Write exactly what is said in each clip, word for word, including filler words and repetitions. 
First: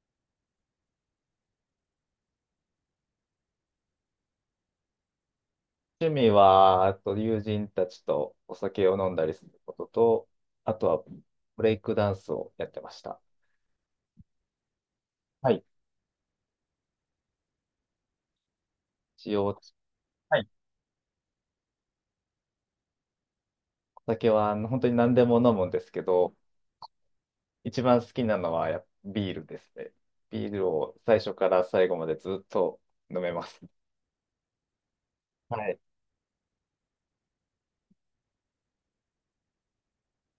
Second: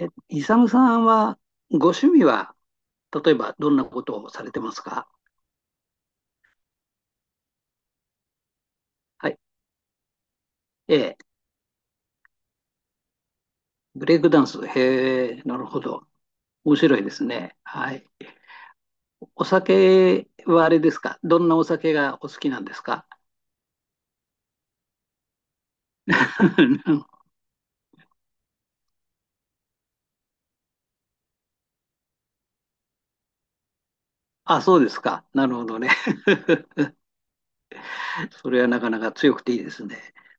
え、イサムさんは、ご趣味は、例えばどんなことをされてますか？趣味は、あと友人たちとお酒を飲んだはりい。することと、あとえはえ、ブレイクダンスをやってました。ブレイクダンス。へえ、はない。るほど。面白いですね。はい。一お応、酒はい。はあれですか？どんなお酒がお好きなんですか？ お酒はあの本当に何でも飲むんですけど、一番好きなのはやっぱビールですね。ビールを最初から最後までずっと飲めます。あ、そうですか。なるほはい。どね。それはなかなか強くていいですね。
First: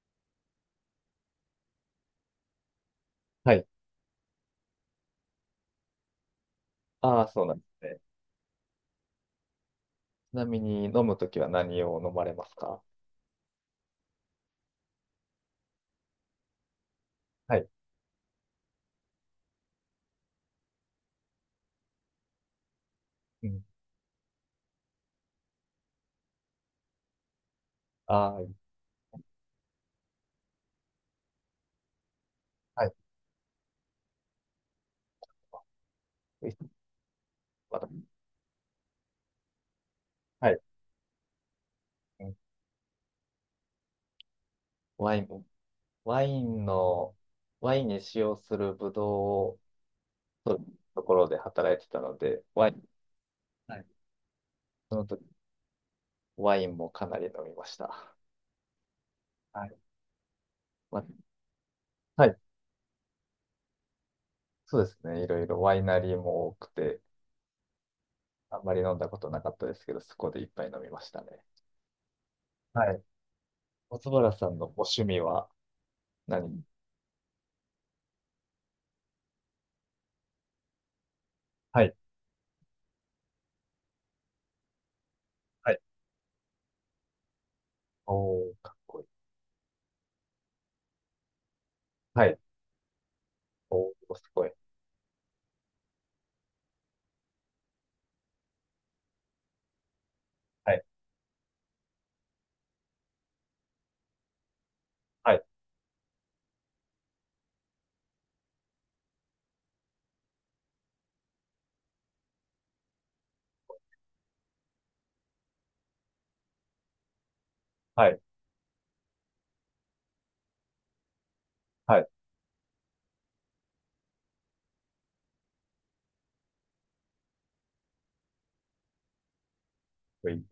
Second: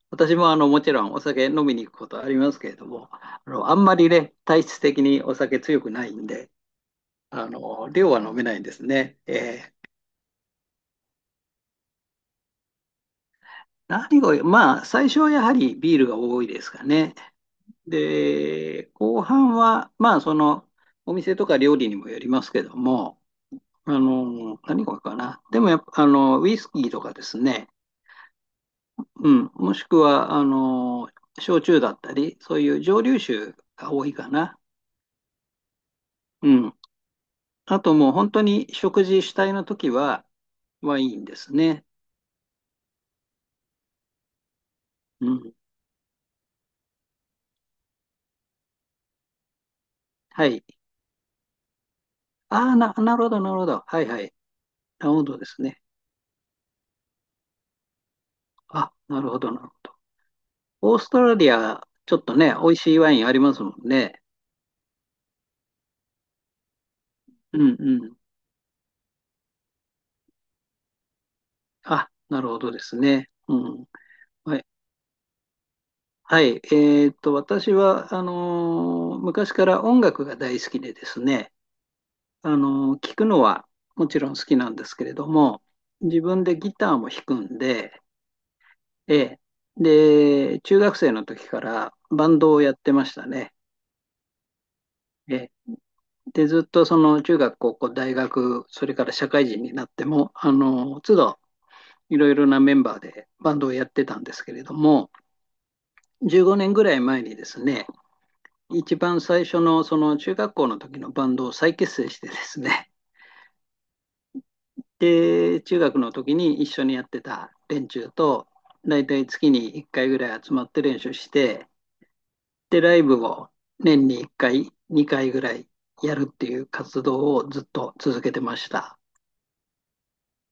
私もあのもちろんお酒飲みに行くことありますけれども、あはい。の、あんまりね、体質的にお酒強くないんで、ああ、そうあなんですの、ね。量は飲めないんですね。ええちなみに飲むときは何を飲まれますか？何が多い、まあ、最初はやはりビールが多いですかね。はい。で、後半は、まあ、その、お店とか料理にもよりますけども、うん。あの、何が多いかな。でもやっぱ、あの、ウイスキーとかですね、あうん、もしくは、あの、焼酎だったり、そういあ、うはい。蒸留酒が多いかな。ウイうスキーん。まあたともう本当に食事主体の時は、はい。ワインですね。うん。ワイうン、ん。ワインの、ワインに使用するブドウをは取い。るところで働いてたので、あワイあ、ン、な、なるほど、なるほはど。い。はいはい。そのなる時、ほどですね。ワインもかなり飲みました。あ、なるほど、なはるほい。ど。オーまストラリア、ちょっはとい、ね、美味しいワインありますもんね。そうですね。いろいろワイナリーも多くて、うんうん。あんまり飲んだことなかったですけど、そこでいっぱい飲みましたね。あ、なるほどではすい。ね。うん。松原さはんい。のご趣味ははい。何？えーっと、私は、あのー昔から音楽が大好きでですね、はい。あのー聞くのはもちろん好きなんですけれども、はい。自分でギターも弾くんで、おー、かっこいい。ええ。で、中学生の時からはバい。ンドをやってましたね。おー、すごい。ええ。で、ずっとその中学、高校、大学、それから社会人になっても、あはい。のー都度いろいろなメンバーでバンドをやってたんですけれども、はい。じゅうごねんぐらい前にですね、一番最初のその中学校の時のバンドを再結成してですね、で、中学の時に一緒にやってた連は中い。と、だいたい月にいっかいぐらい集まって練習して、はい。かっで、ライブを年にいっかい、にかいぐらいやるっていう活動をずっと続けてました。こいい。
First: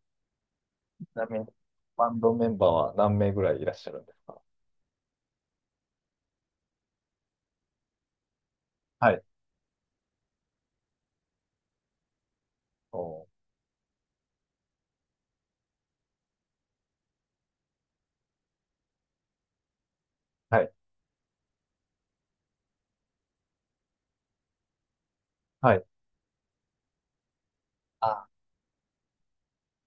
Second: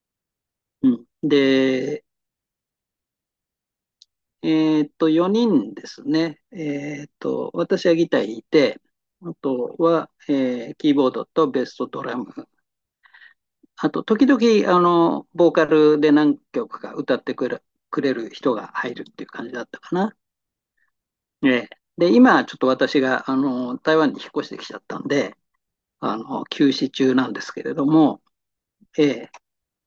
うん。ちなみに、で、バンドメンバーは何名ぐらいいらっしゃるんですか？えーっと、よにんですね。えーっと、私はギター弾いて、はい。あとは、えーキーボードとベースとドラム。おー。あと、時々、あの、ボーカルで何曲か歌ってくれる、くれる人が入るっていう感じだったかな。はい。ええ。で、今、ちょっと私が、あの、台湾に引っ越してきちゃったんで、はい。あの、休止中なんですけれども、あ、ええ。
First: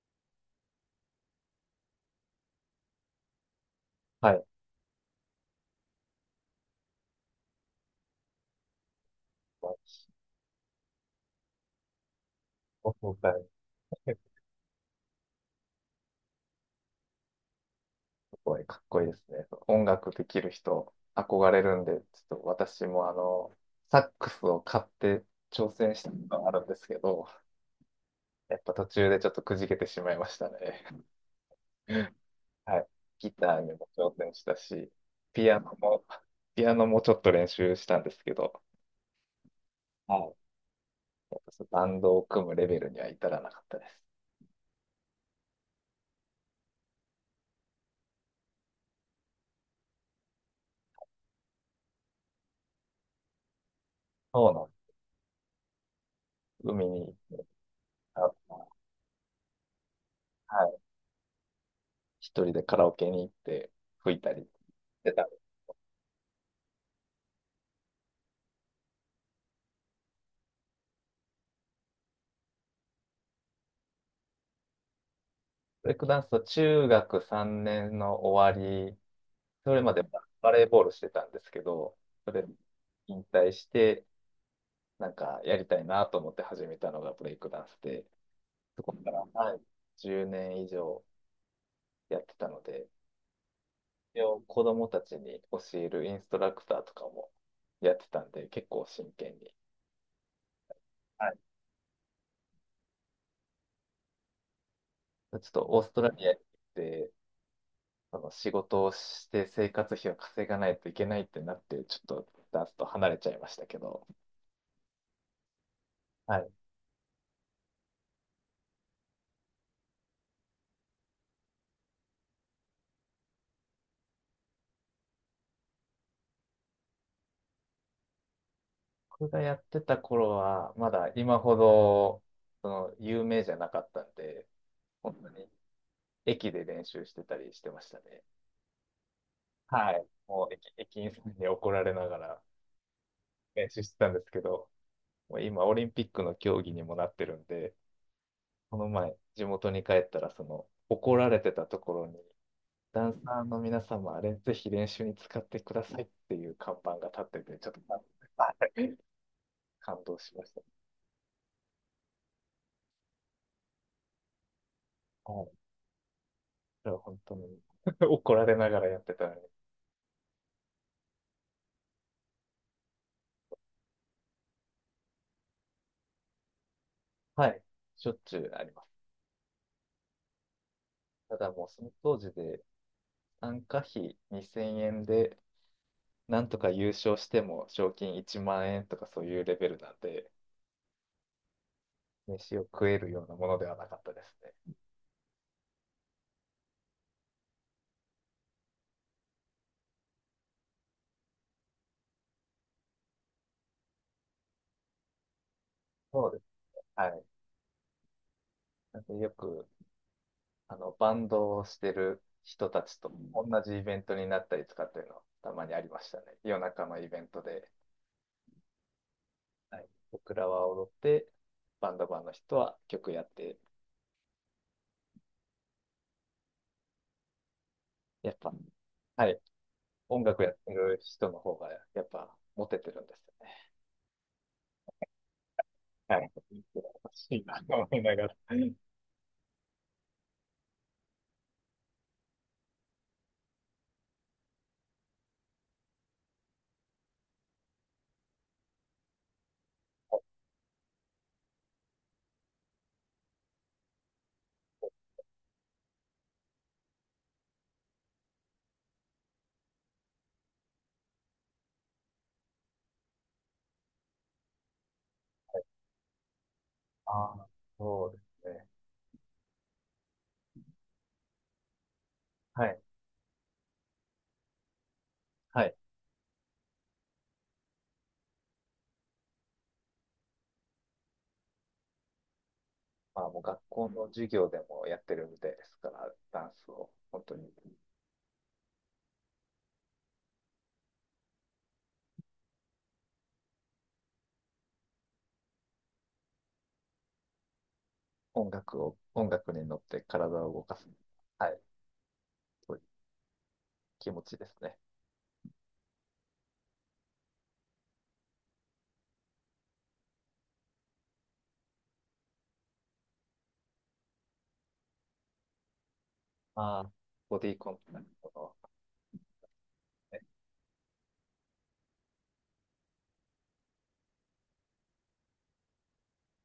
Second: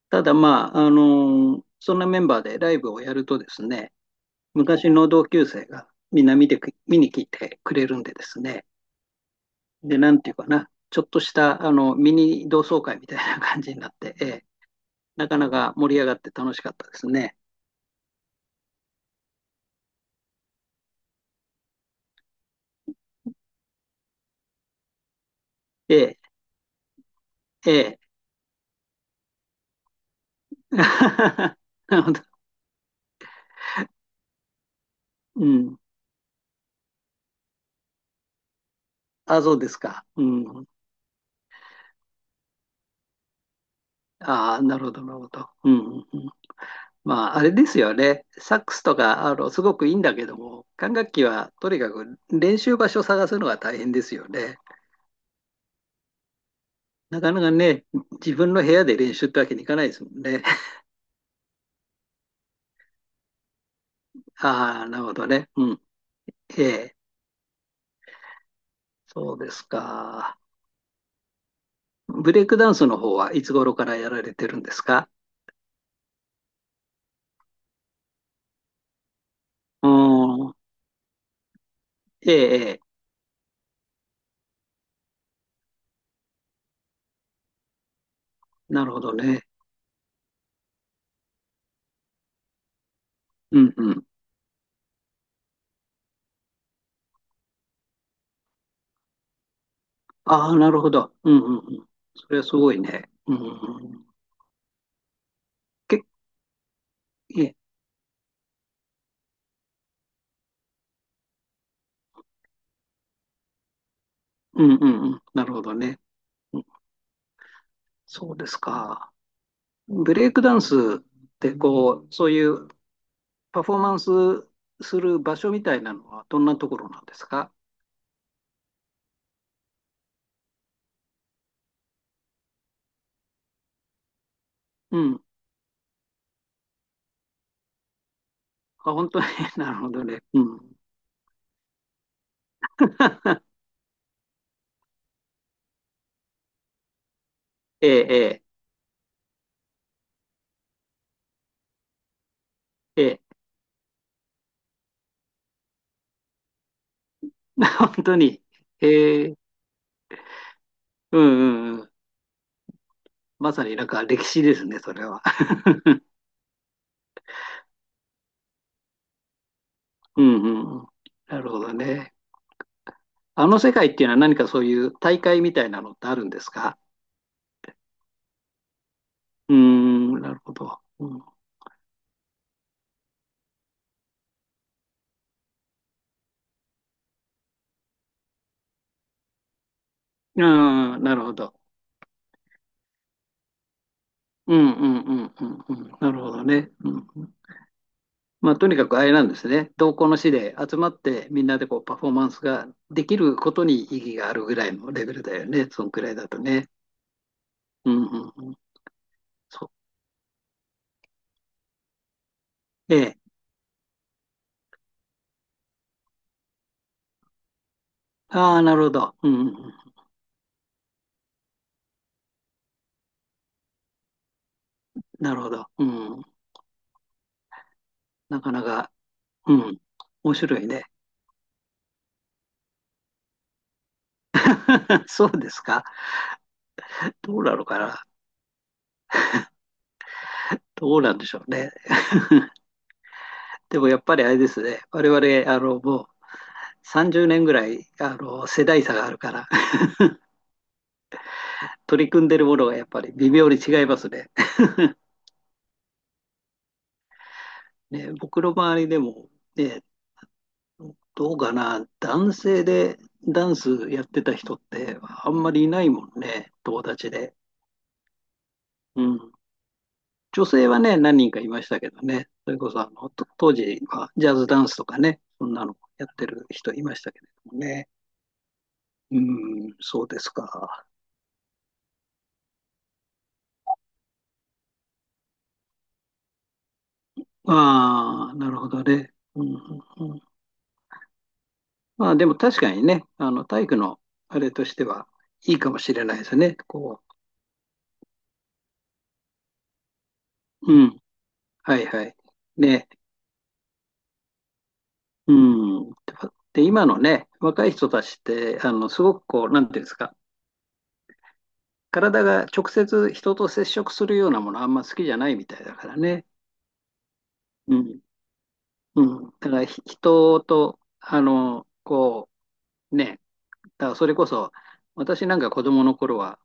ただ、まあ、あの、そんなメンバーでライブをやるとですね、はい。昔の同級生がみんな見てく、見に来てくれるんでですね。まあで、なんていうかな、ちょっとしたあのミニ同窓会み僕たいがな感じになって、結ええ、なかなか盛り上がって楽しかったですね。構これかっこいいですね。音楽できる人、憧れるんで、ちょっと私もあの、サックスを買って挑戦えしたこえ、とがあるんですけど、ええ。やっぱ途中でちょっとくじけてしまいました ね。なるほ ど。はい。ギターにも挑戦したし、うピアノん。も、ピアノもちょっと練習したんですけど、あ、そうですか。はうい。ん。やっぱそのバンドを組むレベルには至らなかったです。ああ、なるほど、なるほど。うん、うんうん。まあ、あれですよね。サックスとか、あの、すごくいいんだけども、管楽器はとにかく練習場所探すのが大変ですよそうね。なんです。海に行っなかなて、かね、あ、自分の部屋で練習ってわけにいかないですもんね。は い。一人でカラオケに行って吹いたりしああ、なるてほどた。ね。うん。ええ、そうですか。ブレイクダンスの方はいつ頃からやられてるんですか？ブレイクダンスは中学さんねんの終わり、それうまでーバん。レーボールしてたんですけど、そえれえ、ええ、引退して、なんかやりたいなと思って始めたのがブレイクダンスで、そなこるほかどら、ね。はい、じゅうねん以上やってたので、うんうん。一応子供たちに教えるインストラクターとかもやってたんで、結構真剣に。ああ、なるほど。はうい、んうんうん。それはすごいね。うんうんうん。ちょっとオーストけ、ラリアに行って、ええ、その仕事をして生活費を稼がないといけないってなって、ちょっとダンスと離れちゃいましたけど、うんうんうん。なるほどね。はい。うん。そうですか。ブレイクダンスってこう、そういうパフォーマンスする場所みたいなのはどんなところなんですか？僕がやってた頃は、まだ今ほど、その、有名じゃなかったんで、う本ん。当に駅で練習してたりしてましたね。あ、本当に、なるほはどい。ね。うもう駅、ん。駅員さんに怒られながら 練習してたんですけど、もう今オリンピックの競技にもなってるんで、ええ、この前地元に帰ったら、その、怒られてたところにええ、ダンええ。サーの皆様、あれ、ぜひ練習に使ってくださいっていう看板が立ってて、ちょっ と本当に。あええ、感動しました。うんうんうん。まさになんか歴史ですね、それは。はい。それは本当に 怒られながらやってたのに。うんうんうん。なるほどね。あの世界っていうのは何かそういう大会みたいなのってあるんですか？はい。しょっちゅうあります。うーん、なるほど。うん、ただもうその当時で参加費にせんえんで、なんとか優勝しても賞金いちまん円とかそういうレベルなんで、あー、なるほど。飯を食えるようなものではなかったですうんね。うんうんうんうん。なるほどね。うん。まあ、とにかくあれなんですね。同行の士で集まってみんなでこうパフォーマンスができることに意義があるぐらいのレベルだよね。そのくらいそだうでとす。ね。はい。うんうんうん。なんでよくそあの、バンドをしてる人たう。えちとえ。同じイベントになったりとかっていうのはたまにありましたね。夜中のイベントで、ああ、なるほど。うんうんうん。はい、僕らは踊って、バンドマンの人は曲やって、なるほど。うん。やっなぱ、かなか、はい、うん。音面楽や白っいてね。る人の方がやっぱモテてるんですよね。そうですか。はい。楽しどういななのとか思いな。ながら。どうなんでしょうね。でもやっぱりあれですね。我々、あの、もうさんじゅうねんぐらい、あの、世代差があるから、取り組んでるものがやっぱり微妙に違いますね。ね、僕の周りでも、ね、どうかな、男性でダンスやってた人ってあんまりいないもんね、友達あで。あ、そうですね。うん。女性はね、何人かいましたけどね、それはこそい。あの、と当時はジャズダンスとかね、そんはない。のやってる人いましたけれどもね。うん、そうですか。まあもう学校の授業でもやってるみたいですから、ダンスを、本当にああ、なるほどね。うん、うんうん。まあでも確かにね、あの、体育のあれとしてはいいかもしれないですね。こ音楽を、音楽に乗って体を動う、かうす。ん、はい。はいはい。というね。気持ちですね。うん。で、今のね、若い人たちって、あの、すごくこう、なんていうんですか、体が直接人と接触するようなものあんま好きじゃないみたいだからね。ああ、ボディコうンタん。クトの、うん。だからひね。人と、あの、こう、ね、だからそれこそ、私なんか子供の頃は、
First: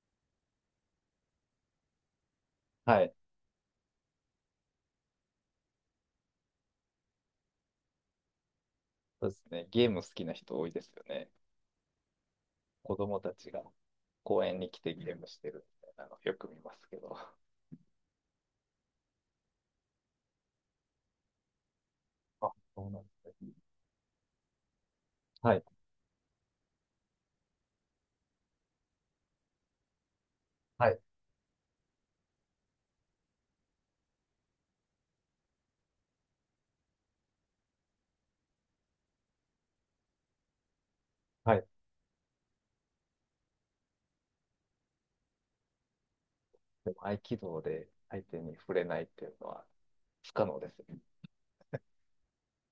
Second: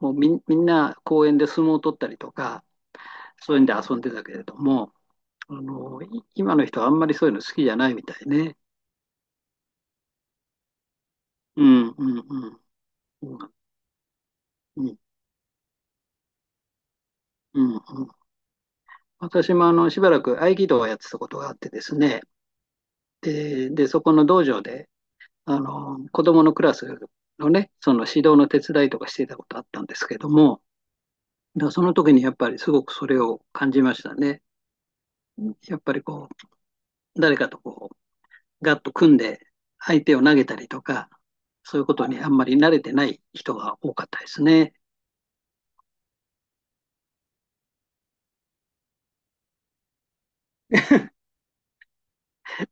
もうみん、みんな公園で相撲を取ったりとか、はい。そういうんで遊んでたけれども、あの、い今の人はあんまりそういうの好きじゃないみたいね。そうですね。ゲーム好きな人多いですよね。うん、うん、うん。子供たうちん、が公園に来うてん、ゲームしてるみたいなのよく見ますけど。うん。うん。私もあのしばらく合気道をやってたことがあってですね、あ、そうなんです。で、でそこの道場ではあい。の子どものクラスのね、その指導の手伝いとかしていたことあったんですけども、はい。だからその時にやっぱりすごくそれを感じましたね。やっぱりこう、誰かとこう、ガッと組んで相手を投げたりとか、はい。そういうことにあんまり慣れてない人が多かったですね。でも合気道で相手に触れないっていうのは不可能ですよね。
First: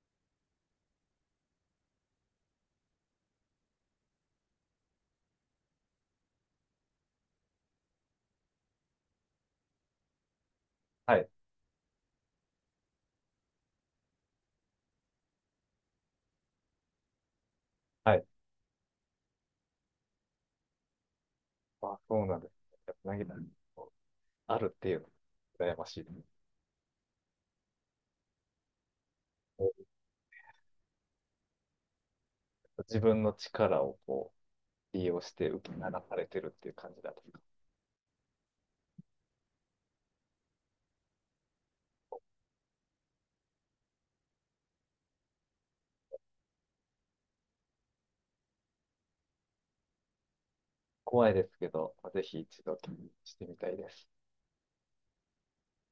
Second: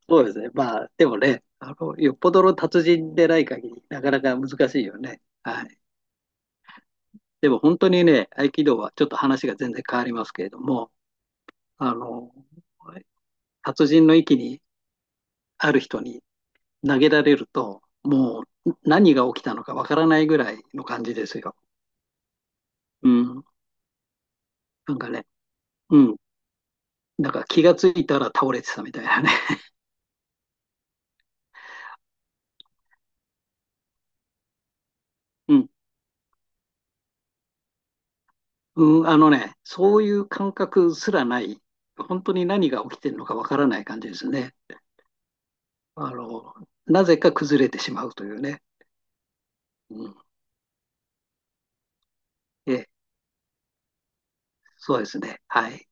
そうですね。まあ、でもね、あの、よっぽどの達人でない限り、なかなか難しいよね。はい。でも本当にね、合気道はちょっと話が全然変わりますけれども、はい。あの、達人の域にある人に投げられると、はい。もう何が起きたのかわからないぐらいの感じですよ。あ、そうなんです。やっうぱ投げたらん。あるってないんうのかね、が羨ましういでん。す。だから気がついたら倒れてたみたいなね。自分の力をこう利用してうん。受け流されてるっていう感じだと。うん、あのね、そういう感覚すらない、本当に何が起きてるのかわからない感じですね。あの、なぜか崩れてしまうというね。うん、怖いですけど、ぜひ一度え、気にしてみたいです。そうですね。はい。